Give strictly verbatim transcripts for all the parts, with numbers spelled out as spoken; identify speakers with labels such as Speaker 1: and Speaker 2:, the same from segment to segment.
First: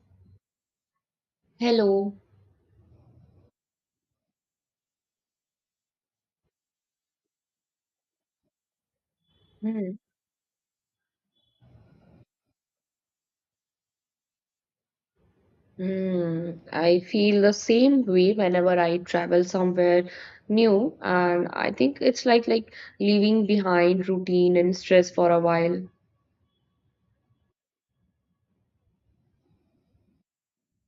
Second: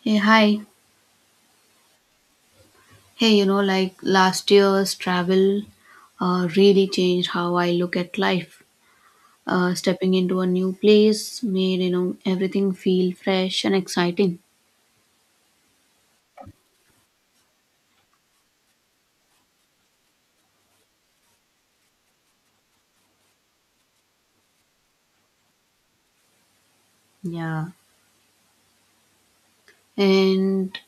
Speaker 1: Hey, hi.
Speaker 2: Hello.
Speaker 1: Hey, you know, like last year's travel uh, really changed how I look at life. Uh,
Speaker 2: Hmm.
Speaker 1: stepping into a new place made, you know, everything feel fresh and exciting.
Speaker 2: Mm, I feel the same way whenever I travel somewhere new, and I think it's like like leaving behind routine and stress for a while.
Speaker 1: Yeah. And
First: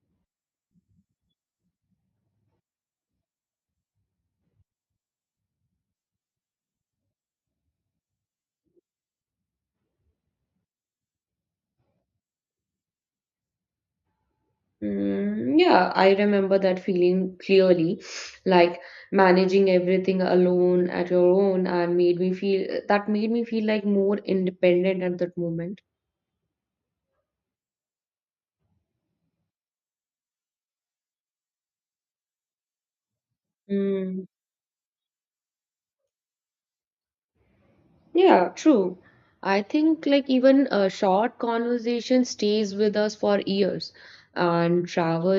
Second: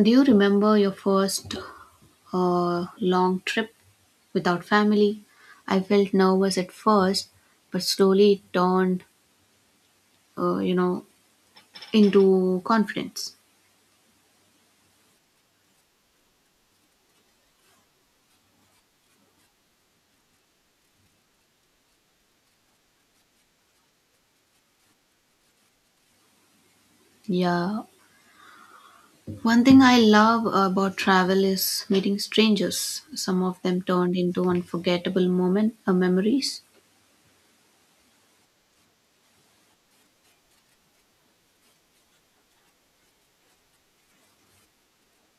Speaker 1: do you remember your first uh, long trip without family? I felt nervous at first, but slowly it turned, uh, you know, into confidence.
Speaker 2: Mm, yeah, I remember that feeling clearly, like managing everything alone at your own, and made me feel that made me feel like more independent at that moment.
Speaker 1: Yeah. One thing I love about travel is meeting strangers. Some of them turned
Speaker 2: Hmm.
Speaker 1: into unforgettable moment uh, memories.
Speaker 2: Yeah, true. I think like even a short conversation stays with us for years and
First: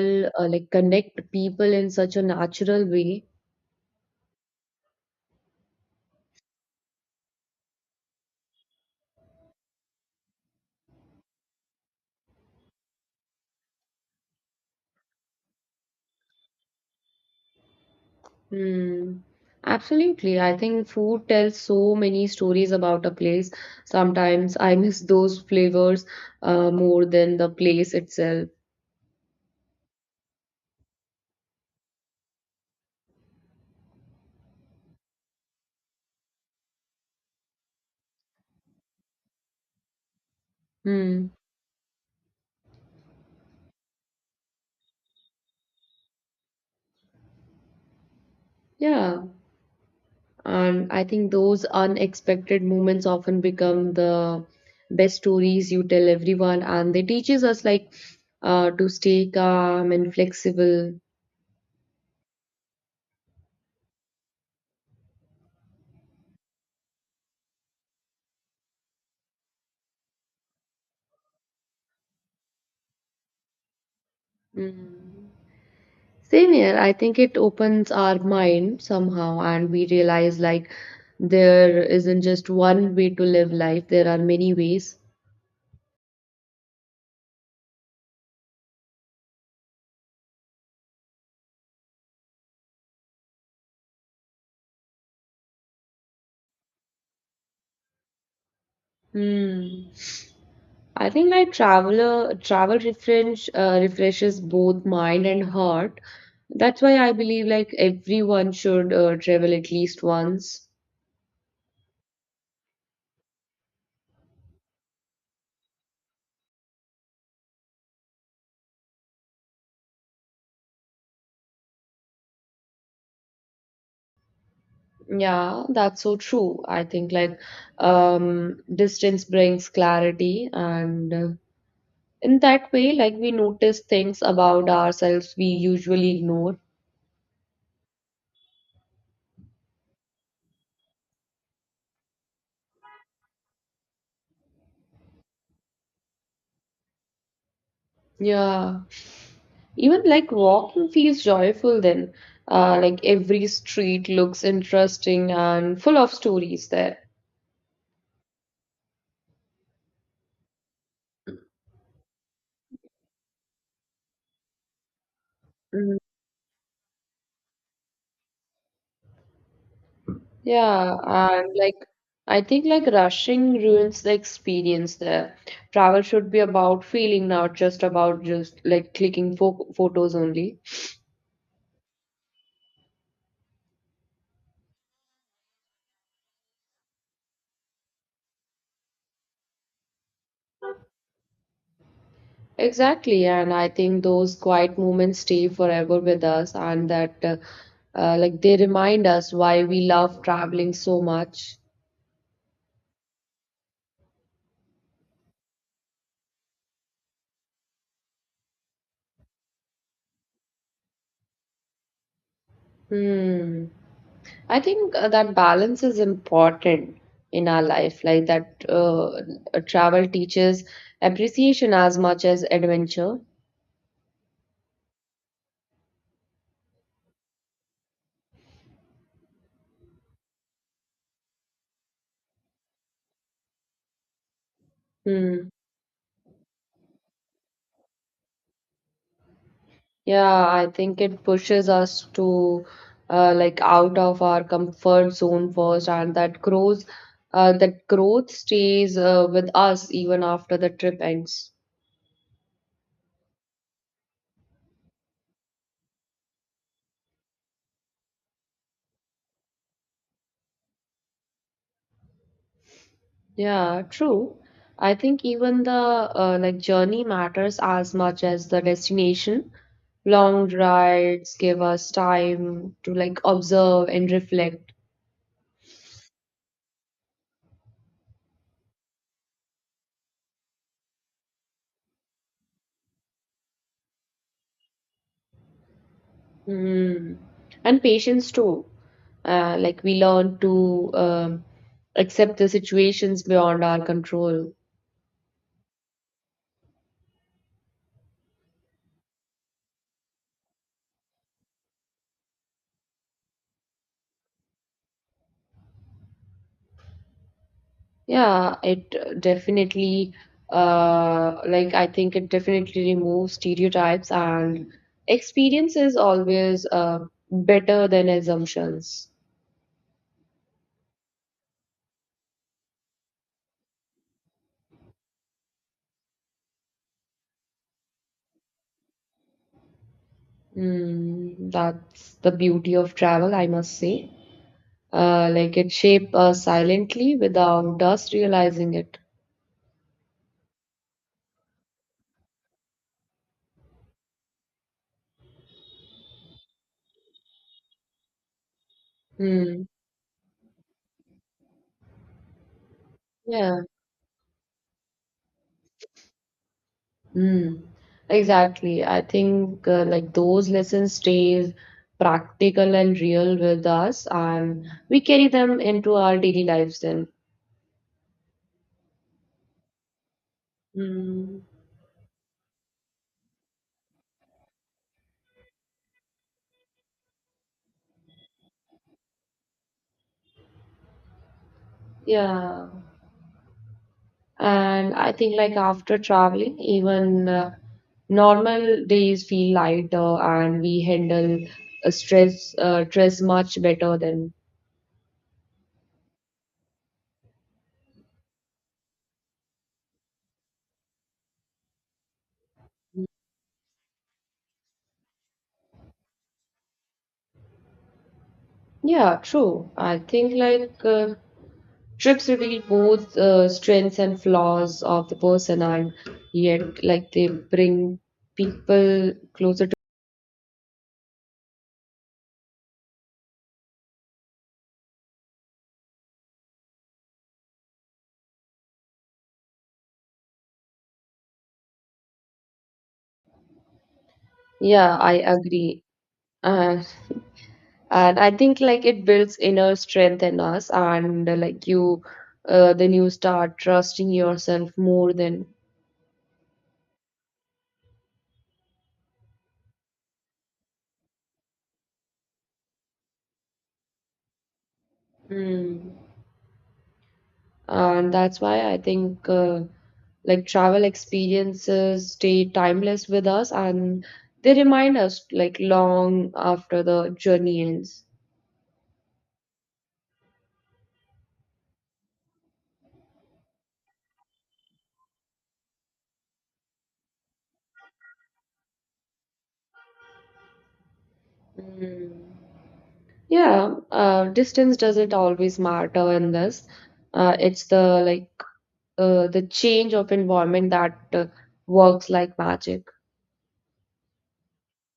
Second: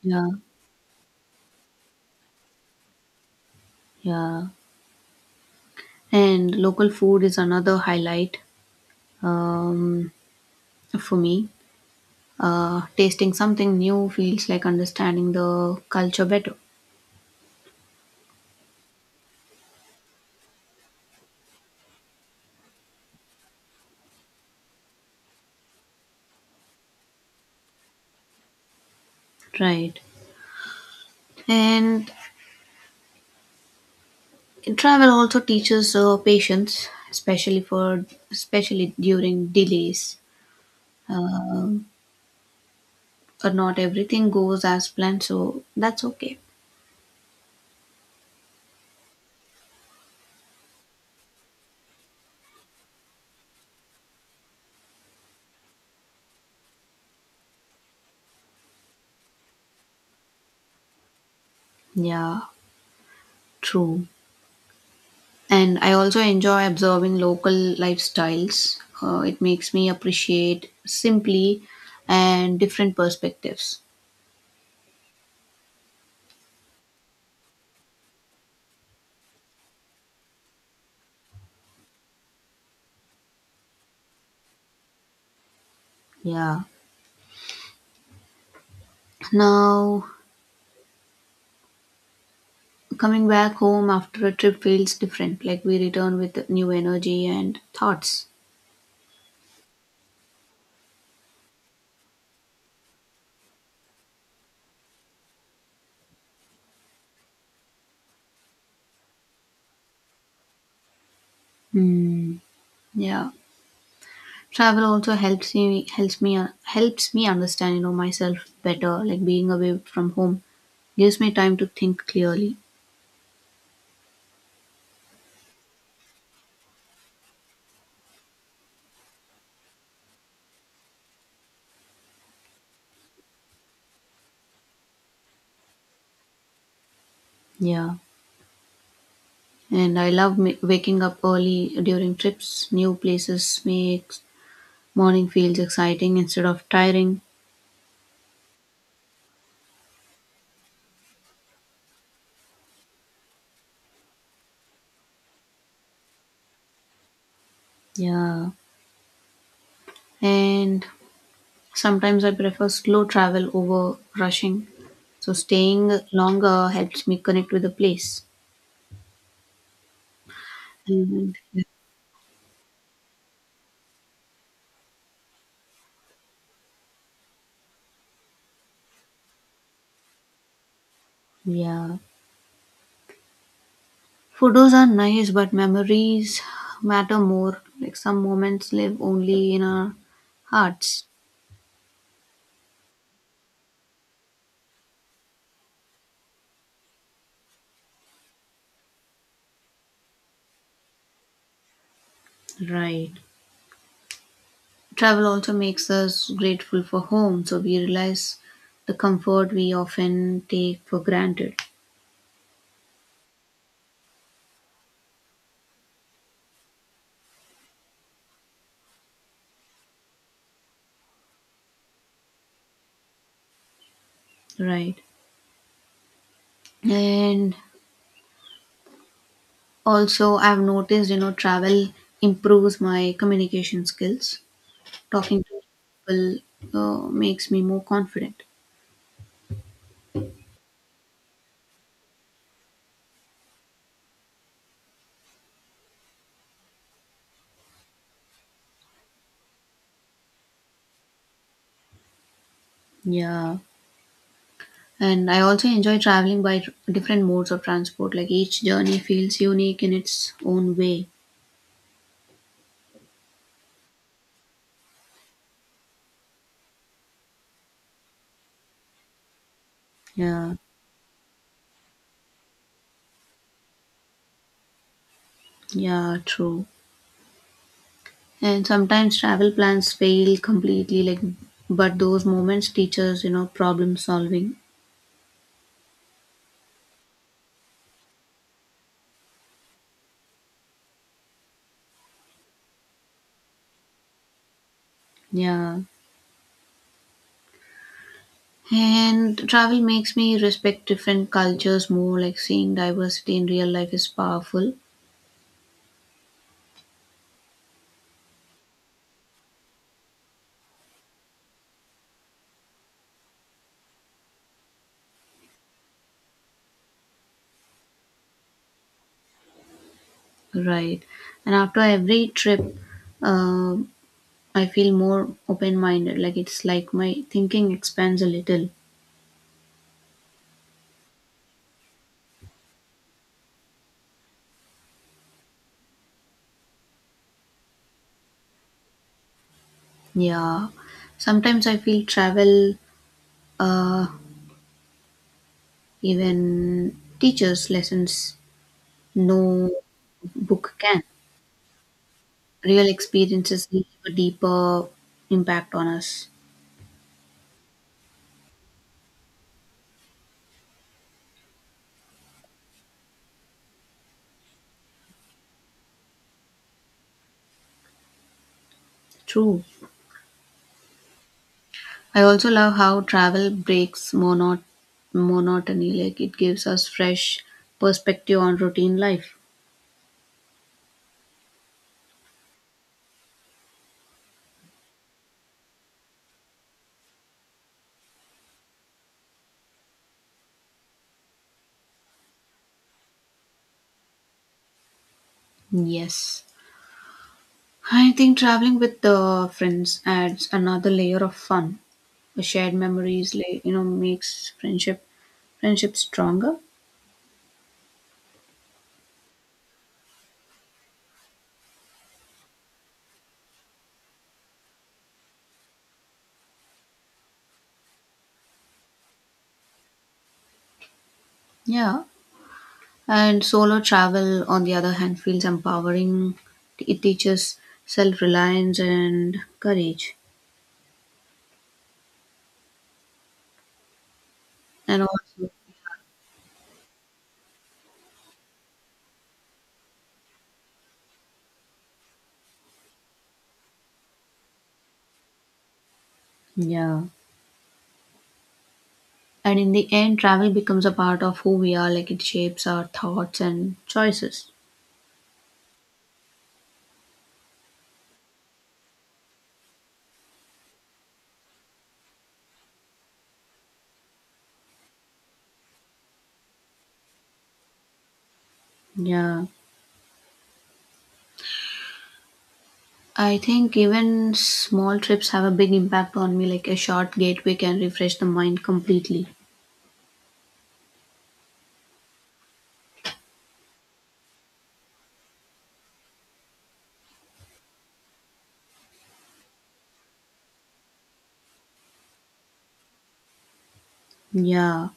Speaker 1: Yeah,
Speaker 2: uh, like connect people in such a natural way.
Speaker 1: yeah. And local food is another highlight um, for me. Uh, tasting something new feels like understanding the culture better.
Speaker 2: Hmm. Absolutely. I think food tells so many stories about a place. Sometimes I miss those flavors uh, more than the place itself.
Speaker 1: Right. And travel also teaches uh, patience, especially for especially during delays.
Speaker 2: Hmm.
Speaker 1: Uh, but not everything goes as planned, so that's okay.
Speaker 2: Yeah. And I think those unexpected moments often become the best stories you tell everyone, and they teaches us like uh, to stay calm and flexible.
Speaker 1: Yeah, true. And I also enjoy observing local lifestyles. Uh, it makes me appreciate simply and different perspectives.
Speaker 2: Mm. Same here. I think it opens our mind somehow, and we realize like there isn't just one way to live life. There are many ways.
Speaker 1: Yeah. Now, coming back home after a trip feels different. Like we return with new energy and thoughts.
Speaker 2: Hmm. I think like traveler travel refresh uh, refreshes both mind and heart. That's why I believe like everyone should uh, travel at least once.
Speaker 1: Hmm. Yeah. Travel also helps me helps me helps me understand you know myself better. Like being away from home gives me time to think clearly.
Speaker 2: Yeah, that's so true. I think like um, distance brings clarity, and uh, in that way, like we notice things about ourselves we usually ignore.
Speaker 1: Yeah. And I love m- waking up early during trips. New places makes morning feels exciting instead of tiring.
Speaker 2: Yeah, even like walking feels joyful then. Uh, like every street looks interesting and full of stories there.
Speaker 1: Yeah. And sometimes I prefer slow travel over rushing. So staying
Speaker 2: Mm-hmm.
Speaker 1: longer helps me connect with the place.
Speaker 2: Yeah,
Speaker 1: And
Speaker 2: and like I think like rushing ruins the experience there. Travel should be about feeling, not just about just like clicking fo photos only.
Speaker 1: yeah. Photos are nice, but memories matter more. Like some moments live only in our hearts.
Speaker 2: Exactly, and I think those quiet moments stay forever with us, and that uh, uh, like they remind us why we love traveling so much.
Speaker 1: Right. Travel also makes us grateful for home, so we realize the comfort we often take for granted,
Speaker 2: Hmm. I think uh, that balance is important in our life, like that uh, travel teaches appreciation as much as adventure.
Speaker 1: right? And also, I've noticed, you know, travel improves my communication skills. Talking
Speaker 2: Hmm.
Speaker 1: to people uh, makes me more confident.
Speaker 2: Yeah, I think it pushes us to uh, like out of our comfort zone first, and that grows, uh, that growth stays uh, with us even after the trip ends.
Speaker 1: Yeah. And I also enjoy traveling by tr- different modes of transport, like each journey feels unique in its own way.
Speaker 2: Yeah, true. I think even the uh, like journey matters as much as the destination. Long
Speaker 1: Yeah.
Speaker 2: rides give us time to like observe and reflect.
Speaker 1: Yeah, true. And sometimes travel plans fail completely, like, but those moments teach us, you know, problem solving.
Speaker 2: Mm. And patience too. Uh, like we learn to um, accept the situations beyond our control.
Speaker 1: Yeah. And travel makes me respect different cultures more, like seeing diversity in real life is powerful.
Speaker 2: Yeah, it uh, definitely, uh, like I think it definitely removes stereotypes, and experience is always uh, better than assumptions.
Speaker 1: Right. And after every trip, uh, I feel more open minded, like it's like my thinking expands a little.
Speaker 2: Mm, that's the beauty of travel, I must say. Uh, like it shapes us silently without us realizing it.
Speaker 1: Yeah. Sometimes I feel travel uh, even teaches lessons
Speaker 2: Mm,
Speaker 1: no book can. Real
Speaker 2: yeah.
Speaker 1: experiences leave a deeper impact on us.
Speaker 2: Mm, exactly. I think uh, like those lessons stays practical and real with us, and we carry them into our daily lives then.
Speaker 1: True.
Speaker 2: Mm,
Speaker 1: I also love how travel breaks monot- monotony, like it gives us fresh perspective on routine life.
Speaker 2: yeah. And I think like after traveling, even uh, normal days feel lighter, and we handle uh, stress uh, stress much better than.
Speaker 1: Yes. I think traveling with the friends adds another layer of fun. The shared memories, like you know, makes friendship friendship stronger.
Speaker 2: Yeah, true. I think like uh, Trips reveal both uh, strengths and flaws of the person, and yet, like, they bring people closer to.
Speaker 1: Yeah. And solo travel, on the other hand, feels empowering. It teaches self reliance and courage.
Speaker 2: Yeah,
Speaker 1: And
Speaker 2: I
Speaker 1: also,
Speaker 2: agree. Uh, and I think, like, it builds inner strength in us, and uh, like, you, uh, then you start trusting yourself more than.
Speaker 1: yeah. And in the end, travel becomes a part of who we are, like it shapes our thoughts and choices.
Speaker 2: Mm. And that's why I think. Uh, like travel experiences stay timeless with us and they remind us like long after the journey ends.
Speaker 1: Yeah. I think even small trips have a big impact on me, like a short gateway can refresh the mind completely.
Speaker 2: Mm. Yeah, uh, distance doesn't always matter in this. Uh, it's the like uh, the change of environment that uh, works like magic.
Speaker 1: Yeah.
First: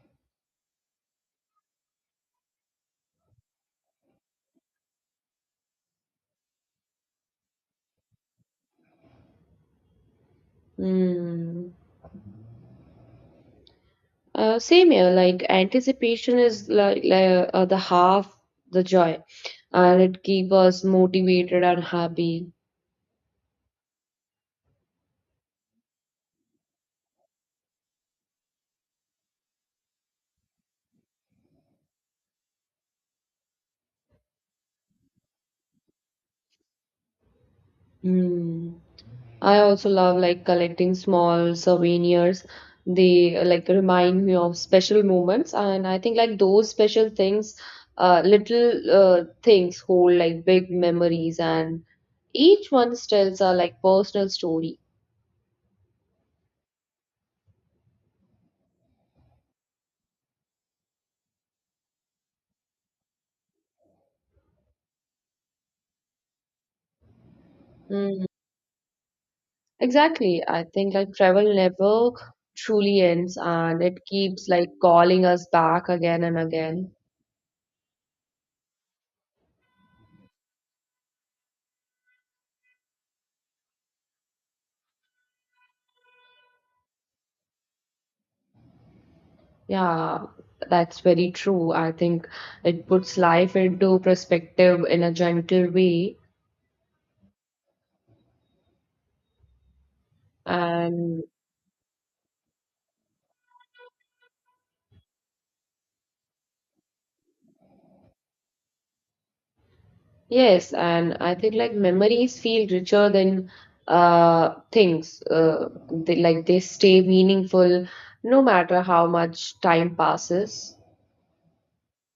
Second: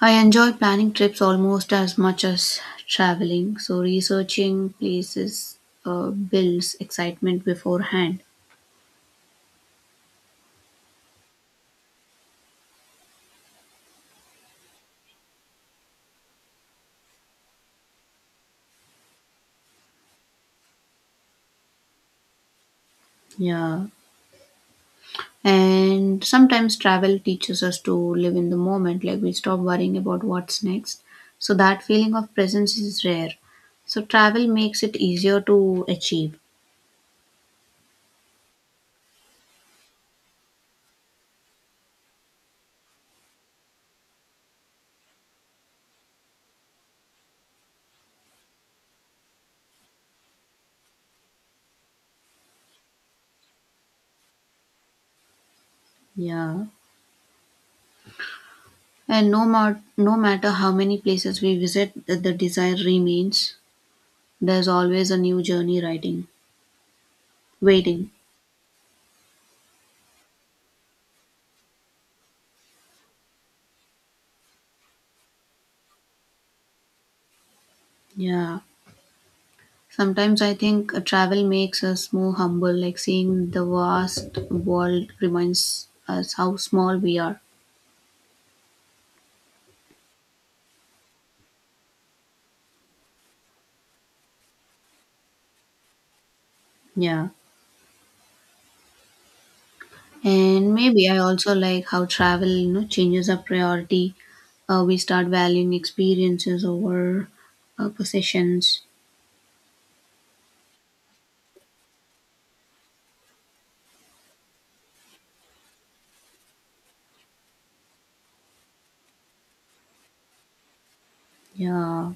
Speaker 1: I enjoy planning trips almost as much as traveling, so researching places uh, builds excitement beforehand.
Speaker 2: Mm. Uh, same here. Like anticipation is like, like uh, the half the joy, and it keeps us motivated and happy.
Speaker 1: Yeah. And sometimes travel teaches us to live in the moment, like we stop worrying about what's next. So that feeling of presence is rare. So travel makes it easier to achieve.
Speaker 2: Mm. I also love like collecting small souvenirs. They uh, like remind me of special moments, and I think like those special things, uh, little uh, things hold like big memories, and each one tells a like personal story.
Speaker 1: Yeah. And no, ma- no matter how many places we visit, the, the desire remains. There's always a new journey writing, waiting.
Speaker 2: Mm, exactly. I think like travel never truly ends, and it keeps like calling us back again and again.
Speaker 1: Yeah. Sometimes I think uh, travel makes us more humble, like seeing the vast world reminds us how small we are.
Speaker 2: Yeah, that's very true. I think it puts life into perspective in a gentle way.
Speaker 1: Yeah. And maybe I
Speaker 2: And
Speaker 1: also like how travel, you know, changes our priority. Uh, we start valuing experiences over uh, possessions.
Speaker 2: yes, and I think like memories feel richer than uh things. Uh, they, like they stay meaningful no matter how much time passes.
Speaker 1: Yeah.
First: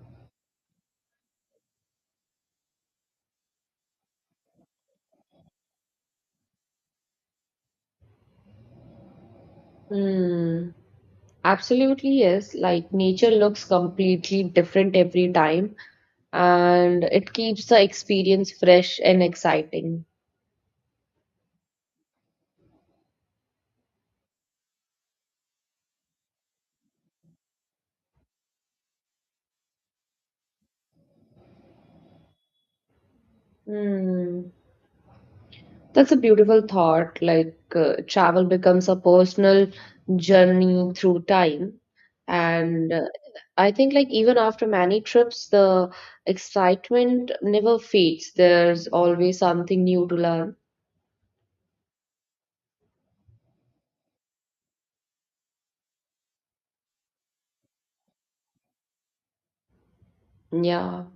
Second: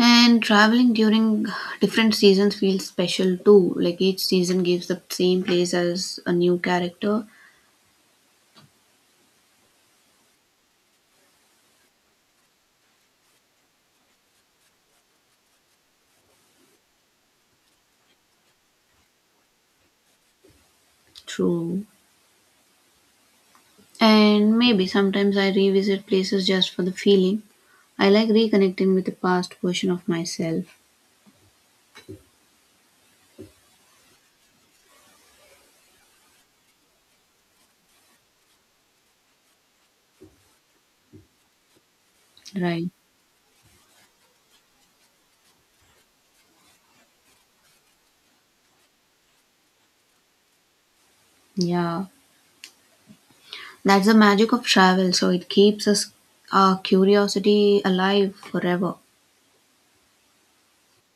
Speaker 1: And traveling during different seasons feels special too. Like each season gives the same place as a new character.
Speaker 2: Hmm, absolutely yes. Like nature looks completely different every time, and it keeps the experience fresh and exciting.
Speaker 1: True. And maybe sometimes I revisit places just for the feeling. I like reconnecting with the past version of myself.
Speaker 2: Hmm. That's a beautiful thought. Like uh, travel becomes a personal journey through time.
Speaker 1: Right.
Speaker 2: And uh, I think, like, even after many trips, the excitement never fades. There's always something new to learn.
Speaker 1: Yeah. That's the magic of travel. So it keeps us our curiosity alive forever.
Speaker 2: Yeah.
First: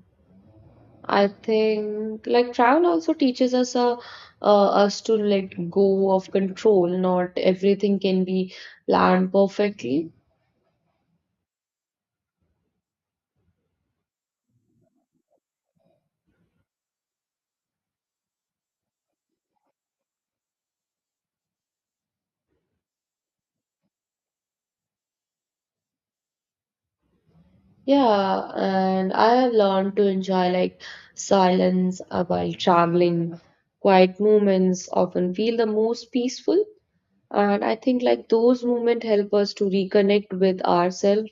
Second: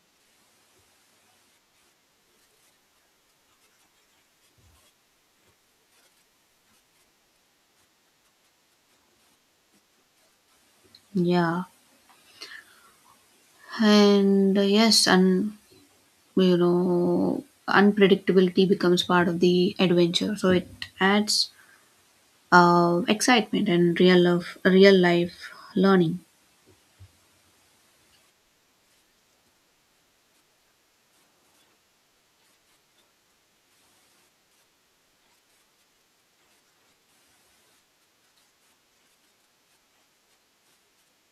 Speaker 2: I think, like, travel also teaches us a, uh, us to let go of control. Not everything can be planned perfectly.
Speaker 1: Yeah. And uh, yes, and you know, unpredictability becomes part of the adventure. So it adds uh, excitement and real love, real life learning.
Speaker 2: Yeah, and I have learned to enjoy like silence uh, while traveling. Quiet moments often feel the most peaceful, and I think like those moments help us to reconnect with ourselves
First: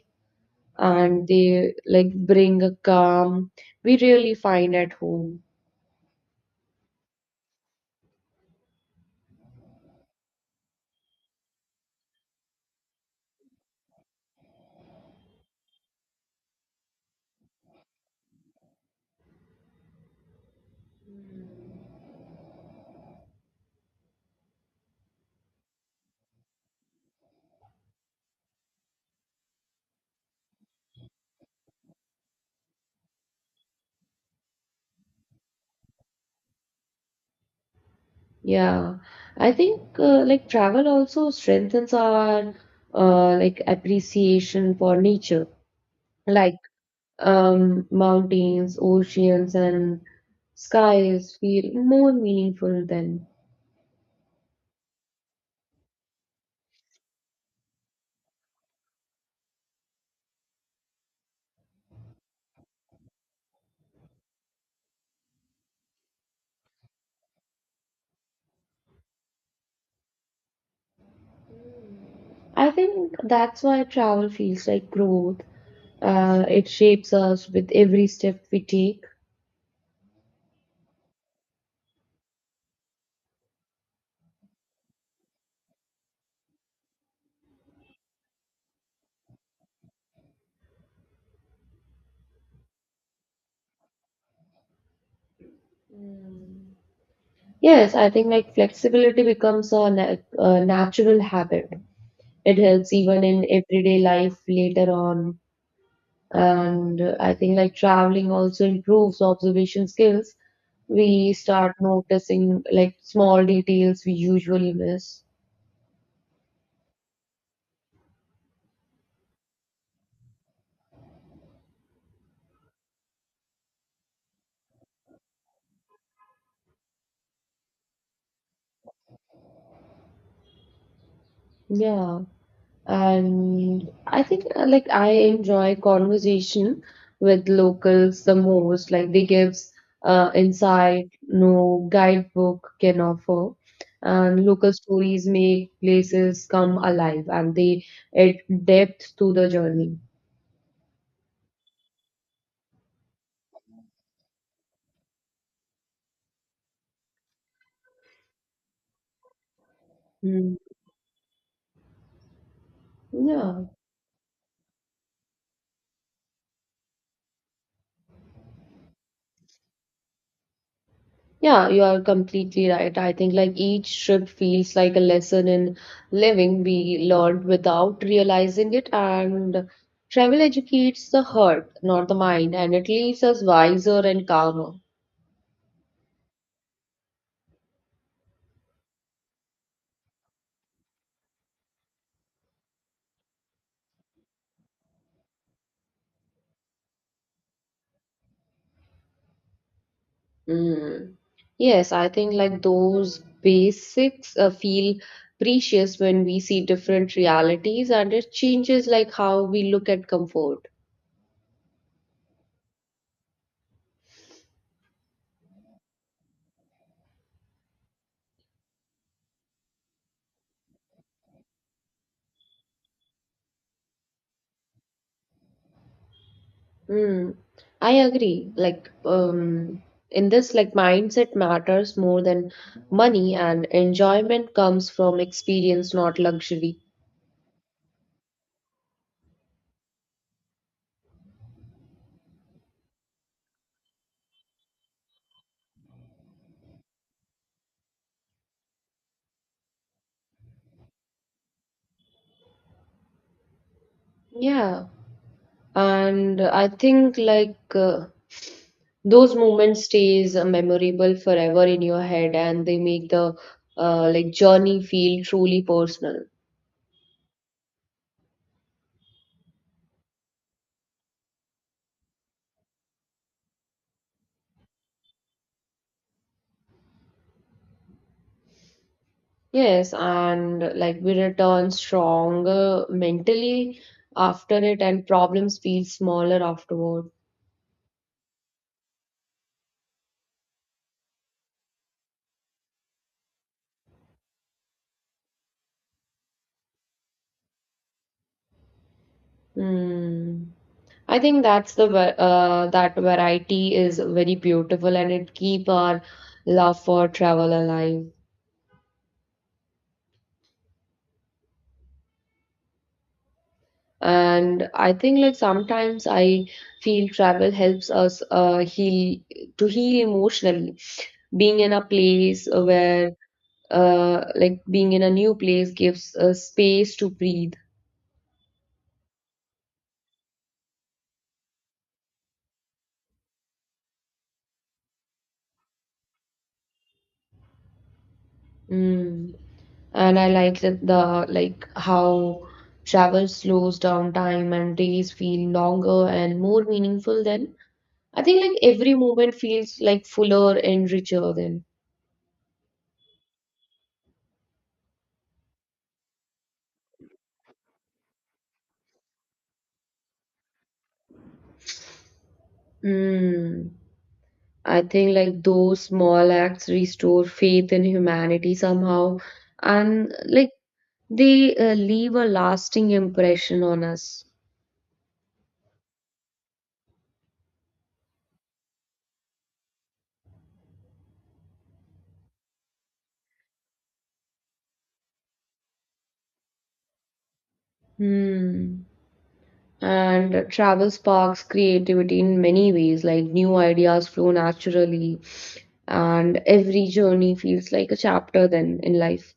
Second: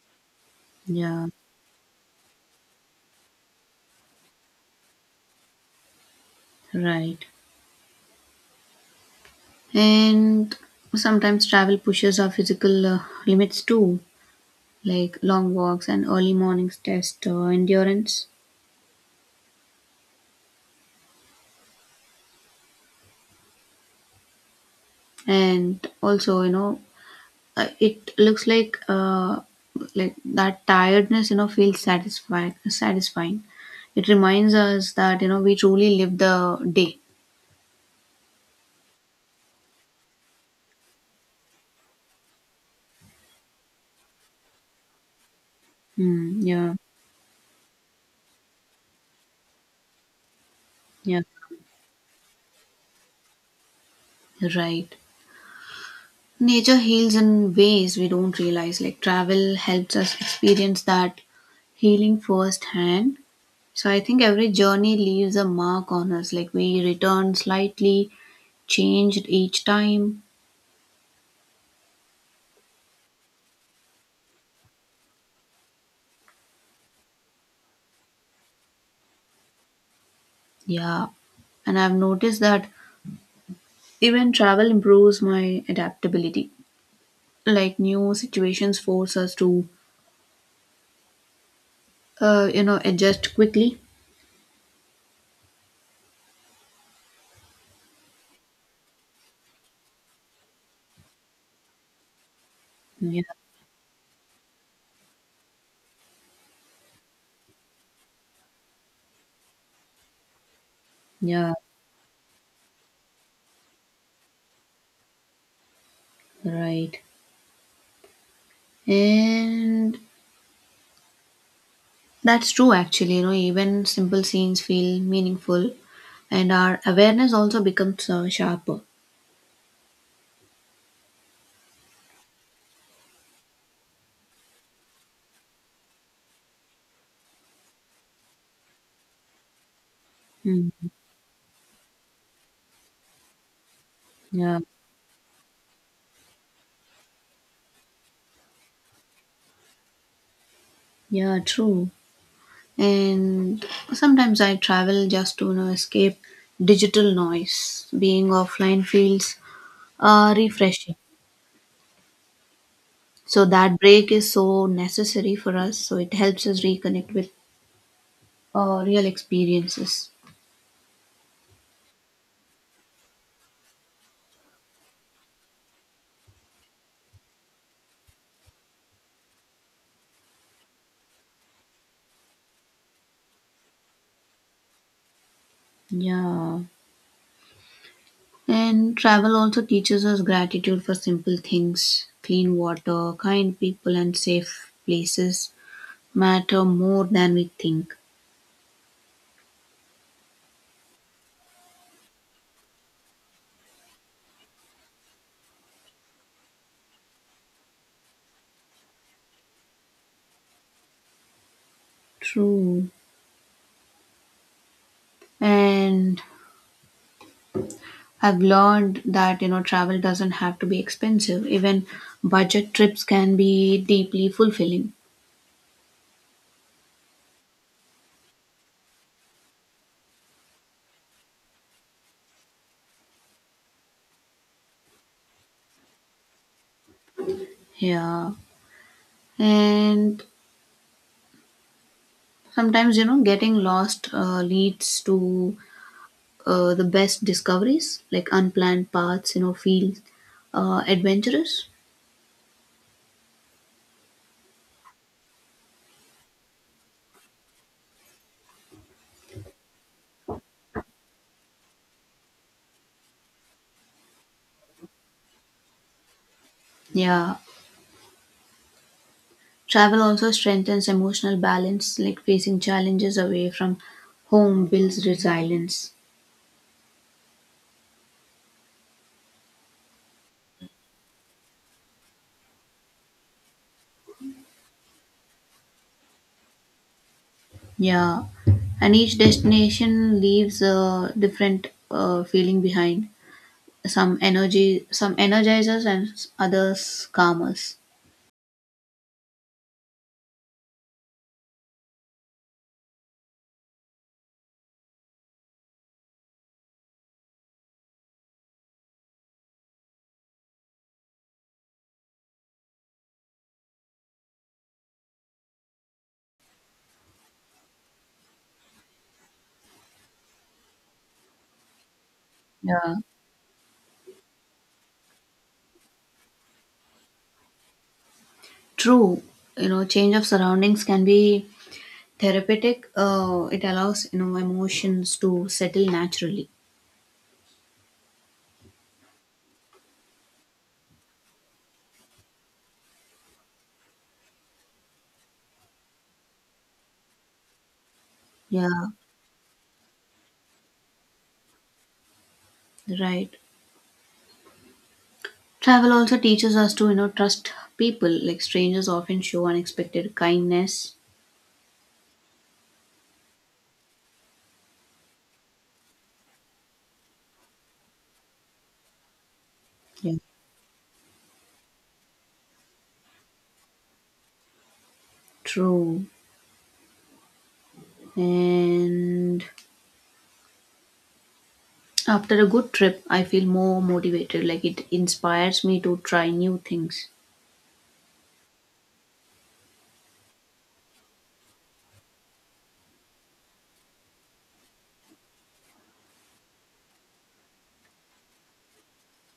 Speaker 2: and
Speaker 1: Yeah.
Speaker 2: they like bring a calm we really find at home.
Speaker 1: Right. And sometimes travel pushes our physical uh, limits too, like long walks and early mornings test uh, endurance. And also, you know, uh, it looks like uh, like that tiredness, you know, feels satisfying. Satisfying. It reminds us that you know we truly live the day.
Speaker 2: Yeah, I think uh, like travel also strengthens our uh, like appreciation for nature.
Speaker 1: Mm,
Speaker 2: Like
Speaker 1: yeah,
Speaker 2: um, mountains, oceans, and
Speaker 1: yeah,
Speaker 2: skies feel more meaningful then.
Speaker 1: right. Nature heals in ways we don't realize. Like travel helps us experience that healing firsthand. So I think every journey leaves a mark on us. Like we return slightly changed each time.
Speaker 2: I think that's why travel feels like growth. Uh, it shapes us with every step we take.
Speaker 1: Yeah. And I've noticed that even travel improves my adaptability. Like new situations force us to, uh, you know, adjust quickly.
Speaker 2: Mm. Yes, I think like flexibility becomes a, na- a natural habit. It helps
Speaker 1: Yeah.
Speaker 2: even in everyday life later on. And uh, I think like traveling also improves observation skills. We
Speaker 1: Yeah.
Speaker 2: start noticing like small details we usually miss.
Speaker 1: Right. And that's true actually. You know, even simple scenes feel meaningful and our awareness also becomes uh, sharper.
Speaker 2: Yeah, and I think uh, like I enjoy conversation with locals the most. Like they gives uh,
Speaker 1: Mm.
Speaker 2: insight no guidebook can offer, and
Speaker 1: Yeah.
Speaker 2: local stories make places come alive and they add depth to the journey.
Speaker 1: Yeah. True. And sometimes I travel just to you know, escape digital noise. Being offline feels uh,
Speaker 2: Hmm.
Speaker 1: refreshing, so
Speaker 2: Yeah.
Speaker 1: that break is so necessary for us, so it helps us reconnect with uh, real experiences.
Speaker 2: Yeah, you are completely right. I think like each trip feels like a lesson in living we learned without realizing it, and travel educates the heart, not the mind, and it leaves us wiser and calmer.
Speaker 1: Yeah. And travel also teaches us gratitude for simple things. Clean water, kind people and safe places matter more than we think.
Speaker 2: Mm. Yes, I think like those basics uh, feel precious when we see different realities, and it changes like how we look at comfort.
Speaker 1: True. And I've learned that, you know, travel doesn't have to be expensive. Even budget trips can be deeply fulfilling.
Speaker 2: Mm, I agree. Like, um, in this, like, mindset matters more than money, and enjoyment comes from experience, not luxury.
Speaker 1: Yeah. And sometimes, you know, getting lost uh, leads to uh, the best discoveries, like unplanned paths, you know, feel uh, adventurous.
Speaker 2: Yeah, and I think like uh, those moments stays uh, memorable forever in your head, and they make the uh, like journey feel truly personal.
Speaker 1: Yeah. Travel also strengthens emotional balance, like facing challenges away from home builds resilience.
Speaker 2: Yes, and like we return stronger mentally after it, and problems feel smaller afterward.
Speaker 1: Yeah, and each destination leaves a different uh, feeling behind. Some energy, some energizers, and s- others calm us.
Speaker 2: Mm. I think that's the va- uh, that variety is very beautiful and it keep our love for travel alive. And I think like sometimes I feel travel helps us uh, heal to heal emotionally. Being in a place
Speaker 1: Yeah,
Speaker 2: where uh, Like being in a new place gives uh, space to breathe.
Speaker 1: true. You know, change of surroundings can be therapeutic. Uh, it allows you know emotions to settle naturally.
Speaker 2: Mm. And I like that the like how travel slows down time and days feel longer and more meaningful then. I think like
Speaker 1: Yeah,
Speaker 2: every moment feels like fuller and richer then.
Speaker 1: right. Travel also teaches us to you know trust people. Like strangers often show unexpected kindness.
Speaker 2: Hmm. I think like those small acts restore faith in humanity somehow,
Speaker 1: Yeah,
Speaker 2: and like they uh, leave a lasting impression on us.
Speaker 1: true. And after a good trip, I feel more motivated. Like it inspires me to try new things.
Speaker 2: Hmm. And travel sparks creativity in many ways, like new ideas flow naturally, and every journey feels like a chapter then in life.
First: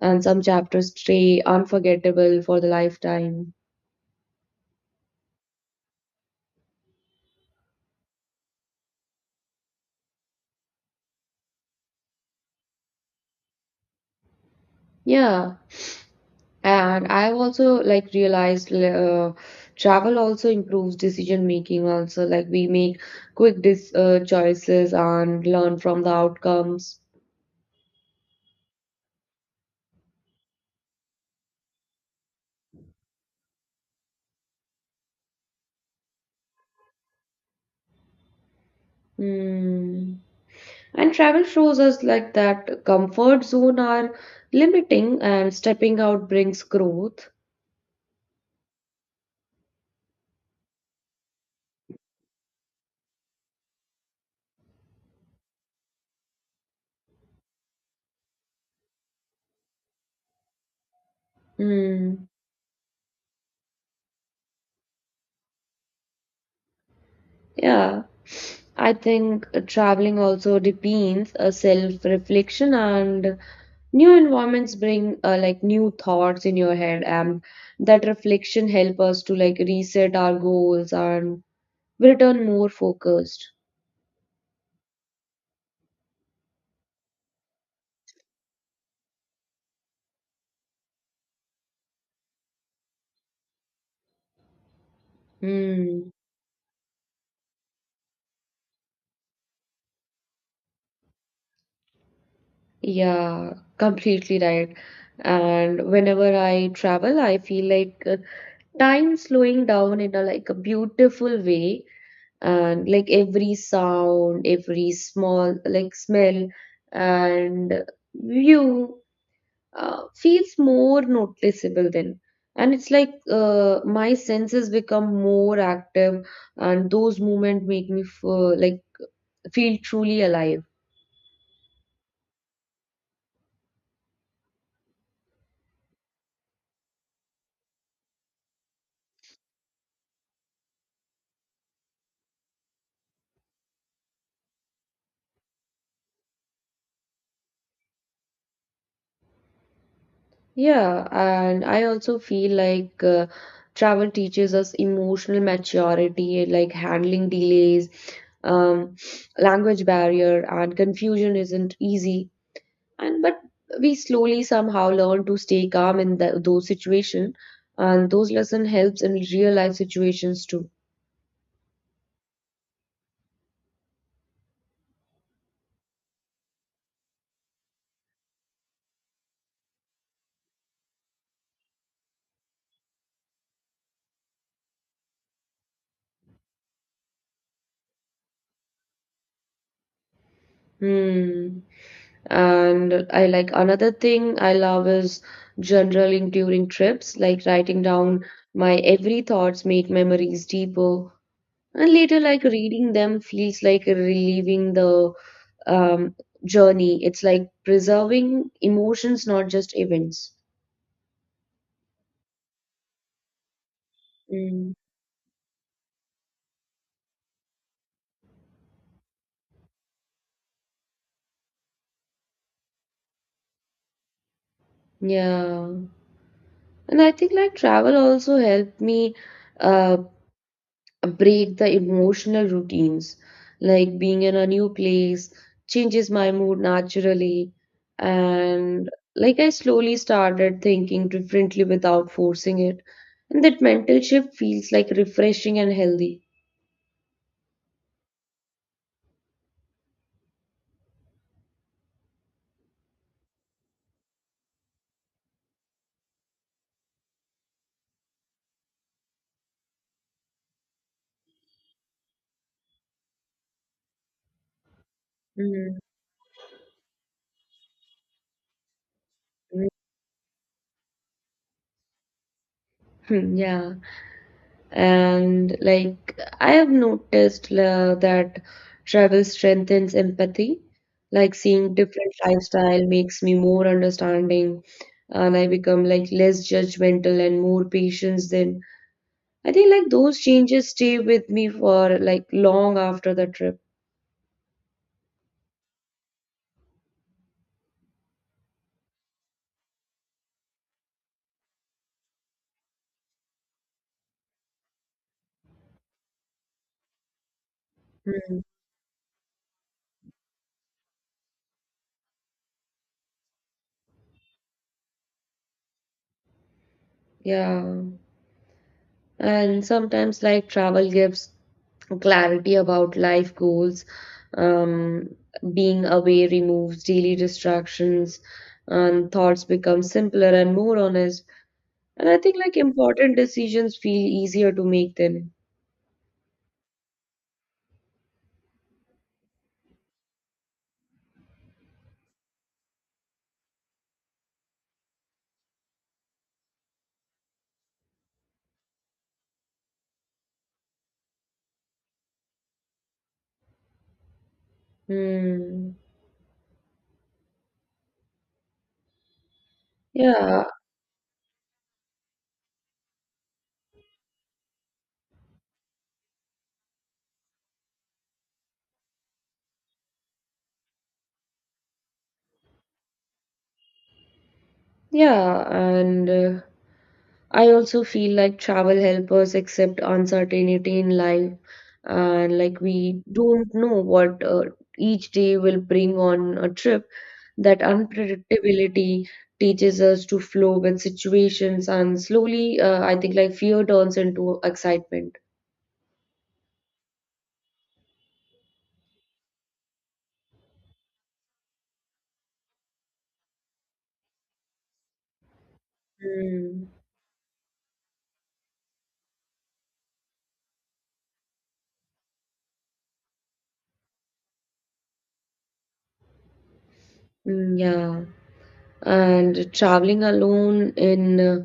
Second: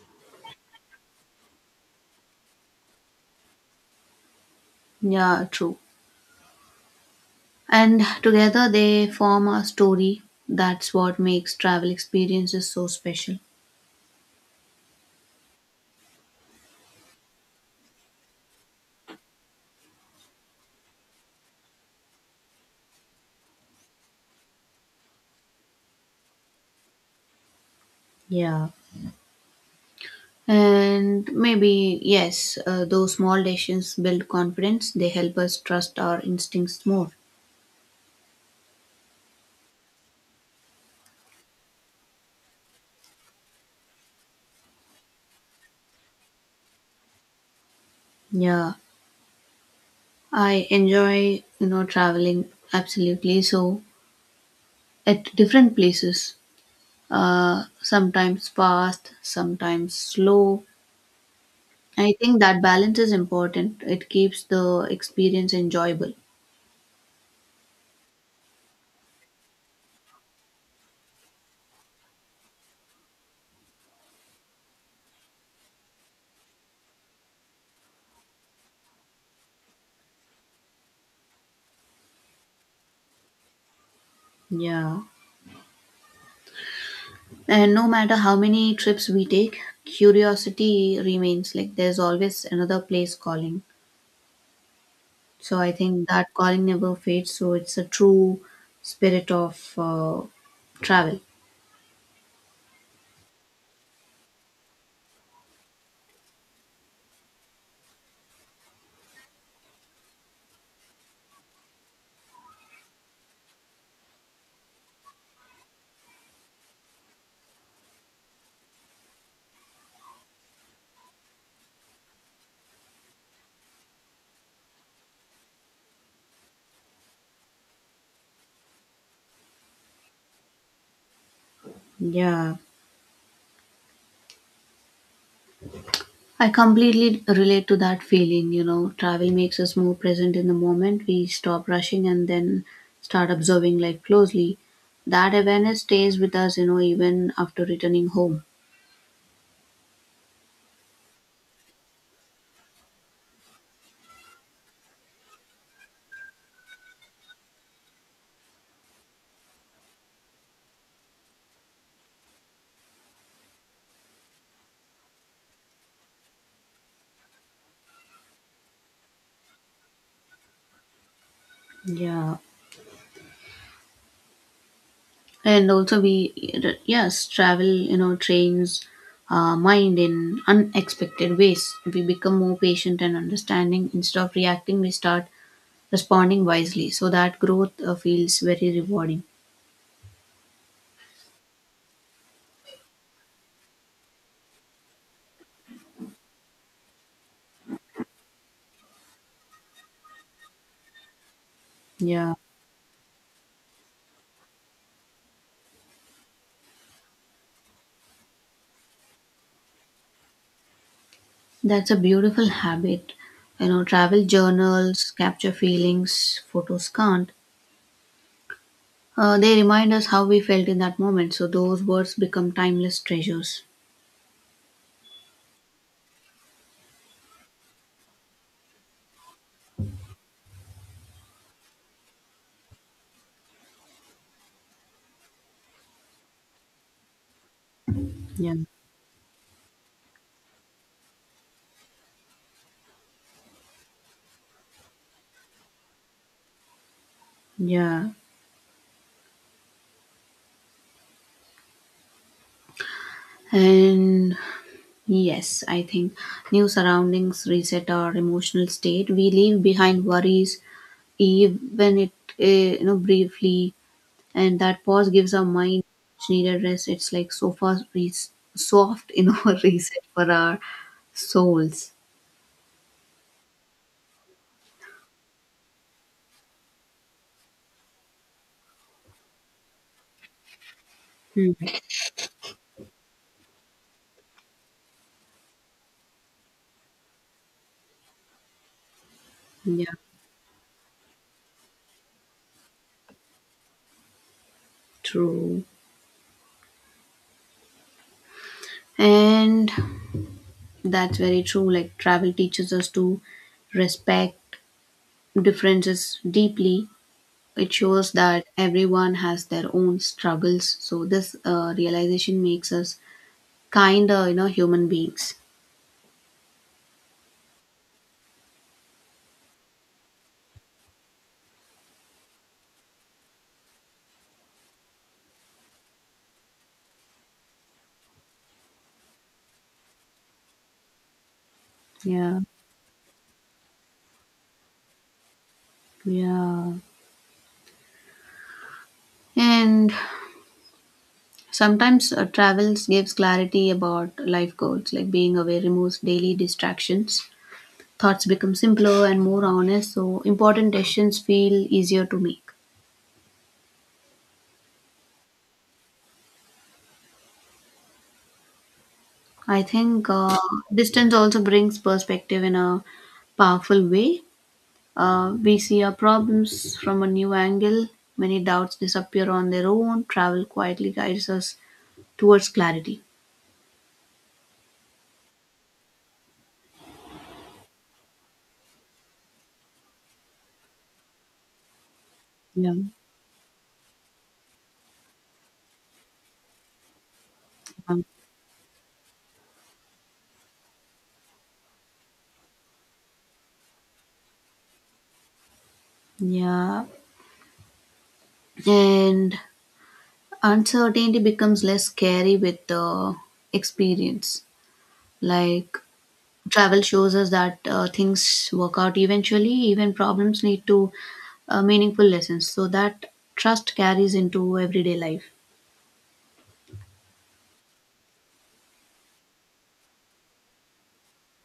Speaker 2: And some chapters stay unforgettable for the lifetime.
Speaker 1: Yeah, true. And together they form a story. That's what makes travel experiences so special.
Speaker 2: Yeah. And I've also like realized uh, travel also improves decision making also like we make quick dis uh, choices and learn from the outcomes.
Speaker 1: Yeah. And maybe, yes, uh, those small decisions build confidence. They help us trust our instincts more.
Speaker 2: Hmm. And travel shows us like that comfort zone are limiting and stepping out brings growth.
Speaker 1: Yeah, I enjoy, you know, traveling absolutely. So, at different places, uh, sometimes fast, sometimes slow, I
Speaker 2: Hmm.
Speaker 1: think that balance is important. It keeps the experience enjoyable.
Speaker 2: Yeah, I think uh, traveling also deepens a self-reflection and new environments bring uh, like new thoughts in your head and that reflection help us to like reset our goals and return more focused.
Speaker 1: Yeah. And no matter how many trips we take, curiosity remains. Like there's always another place calling. So I think
Speaker 2: Hmm.
Speaker 1: that calling never fades. So it's a true spirit of uh, travel.
Speaker 2: Yeah, completely right. And whenever I travel, I feel like uh, time slowing down in a like a beautiful way and like every sound, every small like smell and view uh, feels more noticeable then. And it's like uh, my senses become more active, and those movements make me feel, like feel truly alive.
Speaker 1: Yeah. I completely relate to that feeling, you know. Travel makes us more present in the moment. We stop rushing and then start observing life closely. That awareness stays with us, you know, even after returning home.
Speaker 2: Yeah, and I also feel like uh, travel teaches us emotional maturity, like handling delays, um, language barrier, and confusion isn't easy. And but we slowly somehow learn to stay calm in the, those situations and those lesson helps in real life situations too.
Speaker 1: Yeah. And also, we, yes, travel, you know, trains our mind in unexpected ways. We become more patient and understanding. Instead of reacting, we start responding wisely. So that growth uh, feels very rewarding.
Speaker 2: Hmm. And I like another thing I love is journaling during trips, like writing down my every thoughts make memories deeper and later
Speaker 1: Yeah.
Speaker 2: like reading them feels like relieving the um, journey. It's like preserving emotions, not just events.
Speaker 1: That's a beautiful habit. You know, travel
Speaker 2: Mm,
Speaker 1: journals capture feelings, photos can't. Uh, they remind us how we felt in that moment, so those words become timeless treasures.
Speaker 2: yeah. And I think like travel also helped me uh, break the emotional routines. Like being in a new place changes my mood naturally.
Speaker 1: Yeah.
Speaker 2: And like I slowly started thinking differently without forcing it. And that mental shift feels like refreshing and healthy.
Speaker 1: Yeah. And yes, I think new surroundings reset our emotional state. We leave behind worries, even it, eh, you know, briefly, and that pause gives our
Speaker 2: Mm.
Speaker 1: mind much needed rest. It's like so far, re- soft, you know, reset for our souls.
Speaker 2: Yeah. And like I have noticed uh, that travel strengthens empathy. Like
Speaker 1: Hmm.
Speaker 2: seeing different lifestyle makes me more understanding, and I become like less judgmental and more patient. Then I think like
Speaker 1: Yeah,
Speaker 2: those changes stay with me for like long after the trip.
Speaker 1: true. And that's very true. Like, travel teaches us to respect differences deeply. It shows
Speaker 2: Hmm.
Speaker 1: that everyone has their own struggles. So, this uh, realization makes us kinder, you know, human beings.
Speaker 2: Yeah. And sometimes, like, travel gives clarity about life goals. Um, Being away removes daily distractions, and thoughts become simpler and more honest. And I think,
Speaker 1: Yeah,
Speaker 2: like, important decisions feel easier to make then.
Speaker 1: yeah. And sometimes uh, travels gives clarity about life goals, like being aware removes daily distractions. Thoughts become simpler and more honest, so important decisions feel easier to make.
Speaker 2: Hmm.
Speaker 1: I think uh,
Speaker 2: Yeah,
Speaker 1: distance also brings perspective in a powerful way. Uh, we see our problems from a new angle. Many doubts disappear on their own. Travel quietly guides us towards clarity.
Speaker 2: yeah, and uh, I also feel like travel help us accept uncertainty in life, and like
Speaker 1: Yeah.
Speaker 2: we don't know what uh, each day will bring on a trip. That
Speaker 1: Um,
Speaker 2: unpredictability teaches us to flow with situations, and slowly, uh, I think like fear turns into excitement.
Speaker 1: Yeah, and uncertainty becomes less scary with the experience. Like
Speaker 2: Mm,
Speaker 1: travel shows us that uh, things work out eventually, even problems need to uh, meaningful lessons, so that trust carries into everyday life.
Speaker 2: mm, yeah. And traveling alone in uh,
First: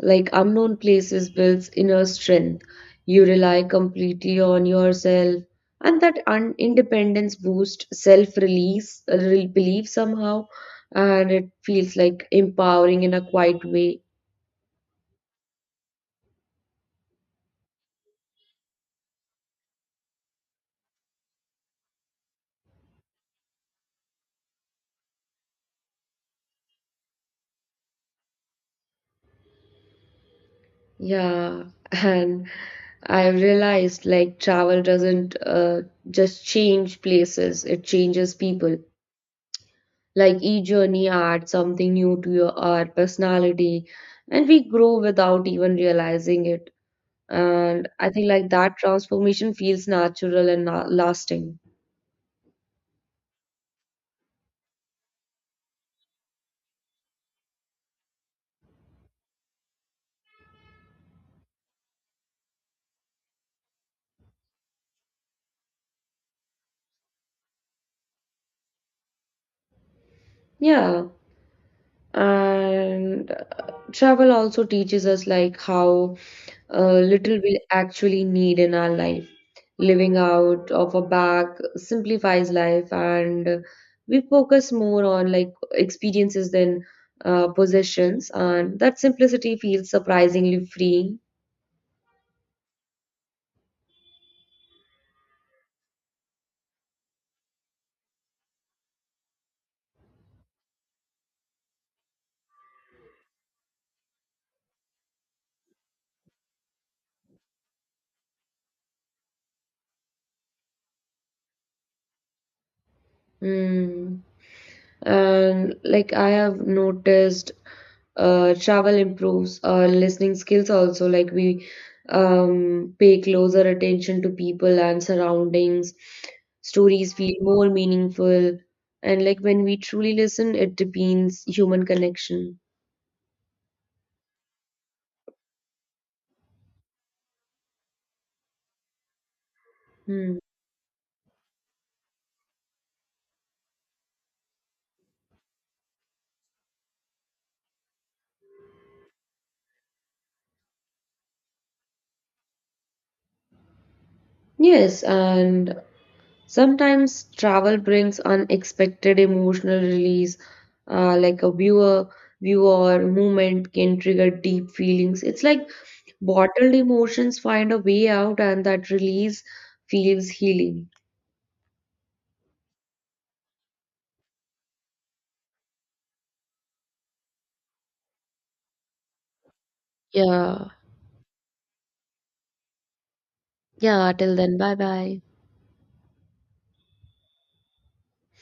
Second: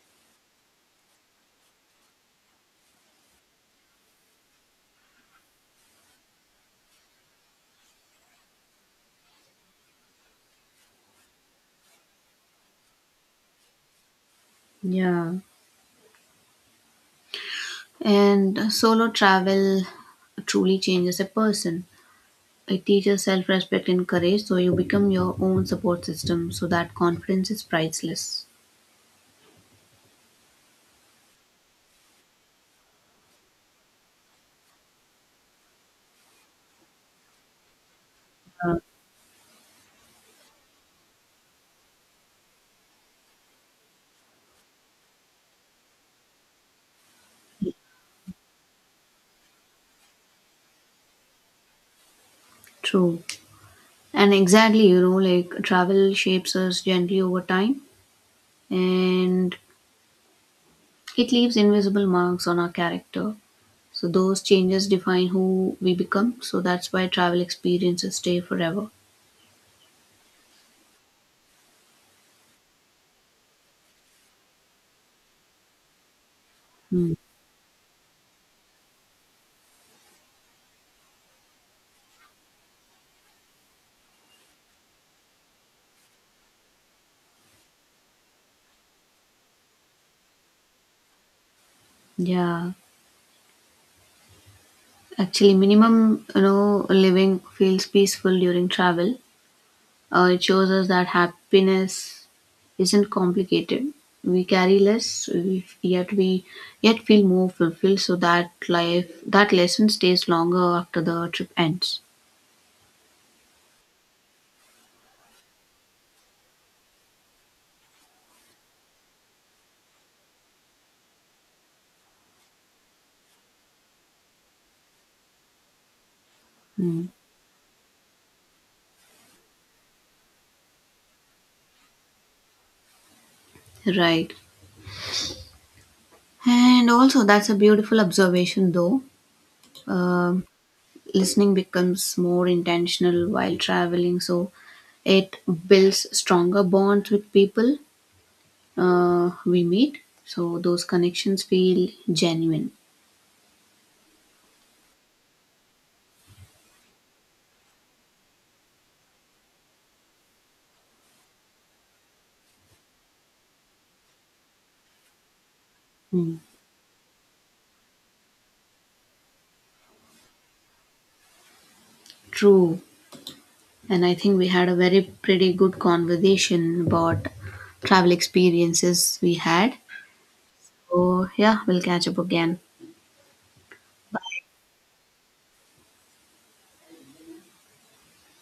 Speaker 2: like unknown places builds inner strength. You rely completely on yourself, and that un- independence boosts self release, belief somehow, and it feels like empowering in a quiet way.
Speaker 1: Yeah. And solo travel truly changes a person. It teaches self-respect and courage, so you become your own support system, so that confidence is priceless.
Speaker 2: Yeah, and I've realized like travel doesn't uh, just change places, it changes people. Like each journey adds something new to your our personality, and we grow without even realizing it. And I think like that transformation feels natural and na- lasting.
Speaker 1: True. And exactly, you know, like travel shapes us gently over time, and it leaves invisible marks on our character. So those changes define who we become. So that's why travel experiences stay forever.
Speaker 2: Yeah. And uh, travel also teaches us like how uh,
Speaker 1: Hmm.
Speaker 2: little we actually need in our life. Living out of a bag simplifies life and we focus more on like experiences than uh, possessions and that simplicity feels surprisingly freeing.
Speaker 1: Yeah, actually, minimum you know living feels peaceful during travel. Uh, it shows us that happiness isn't complicated. We carry less, we, yet we yet feel more fulfilled. So that life, that lesson stays longer after the trip ends.
Speaker 2: Mm. And like I have noticed, uh, travel improves our listening skills also. Like we um, pay closer attention to people and surroundings.
Speaker 1: Hmm.
Speaker 2: Stories feel more meaningful. And like when we truly listen, it deepens human connection.
Speaker 1: Right. And also, that's a beautiful observation, though.
Speaker 2: Hmm.
Speaker 1: Um Listening becomes more intentional while traveling, so it builds stronger bonds with people uh, we meet, so those connections feel genuine.
Speaker 2: Yes, and sometimes travel brings unexpected emotional release, uh, like a viewer, viewer moment can trigger deep feelings. It's like
Speaker 1: Hmm.
Speaker 2: bottled emotions find a way out, and that release feels healing.
Speaker 1: True. And I think we had a very pretty good conversation about travel experiences we had,
Speaker 2: Yeah.
Speaker 1: so yeah, we'll catch up again.
Speaker 2: Yeah. Till then, bye bye.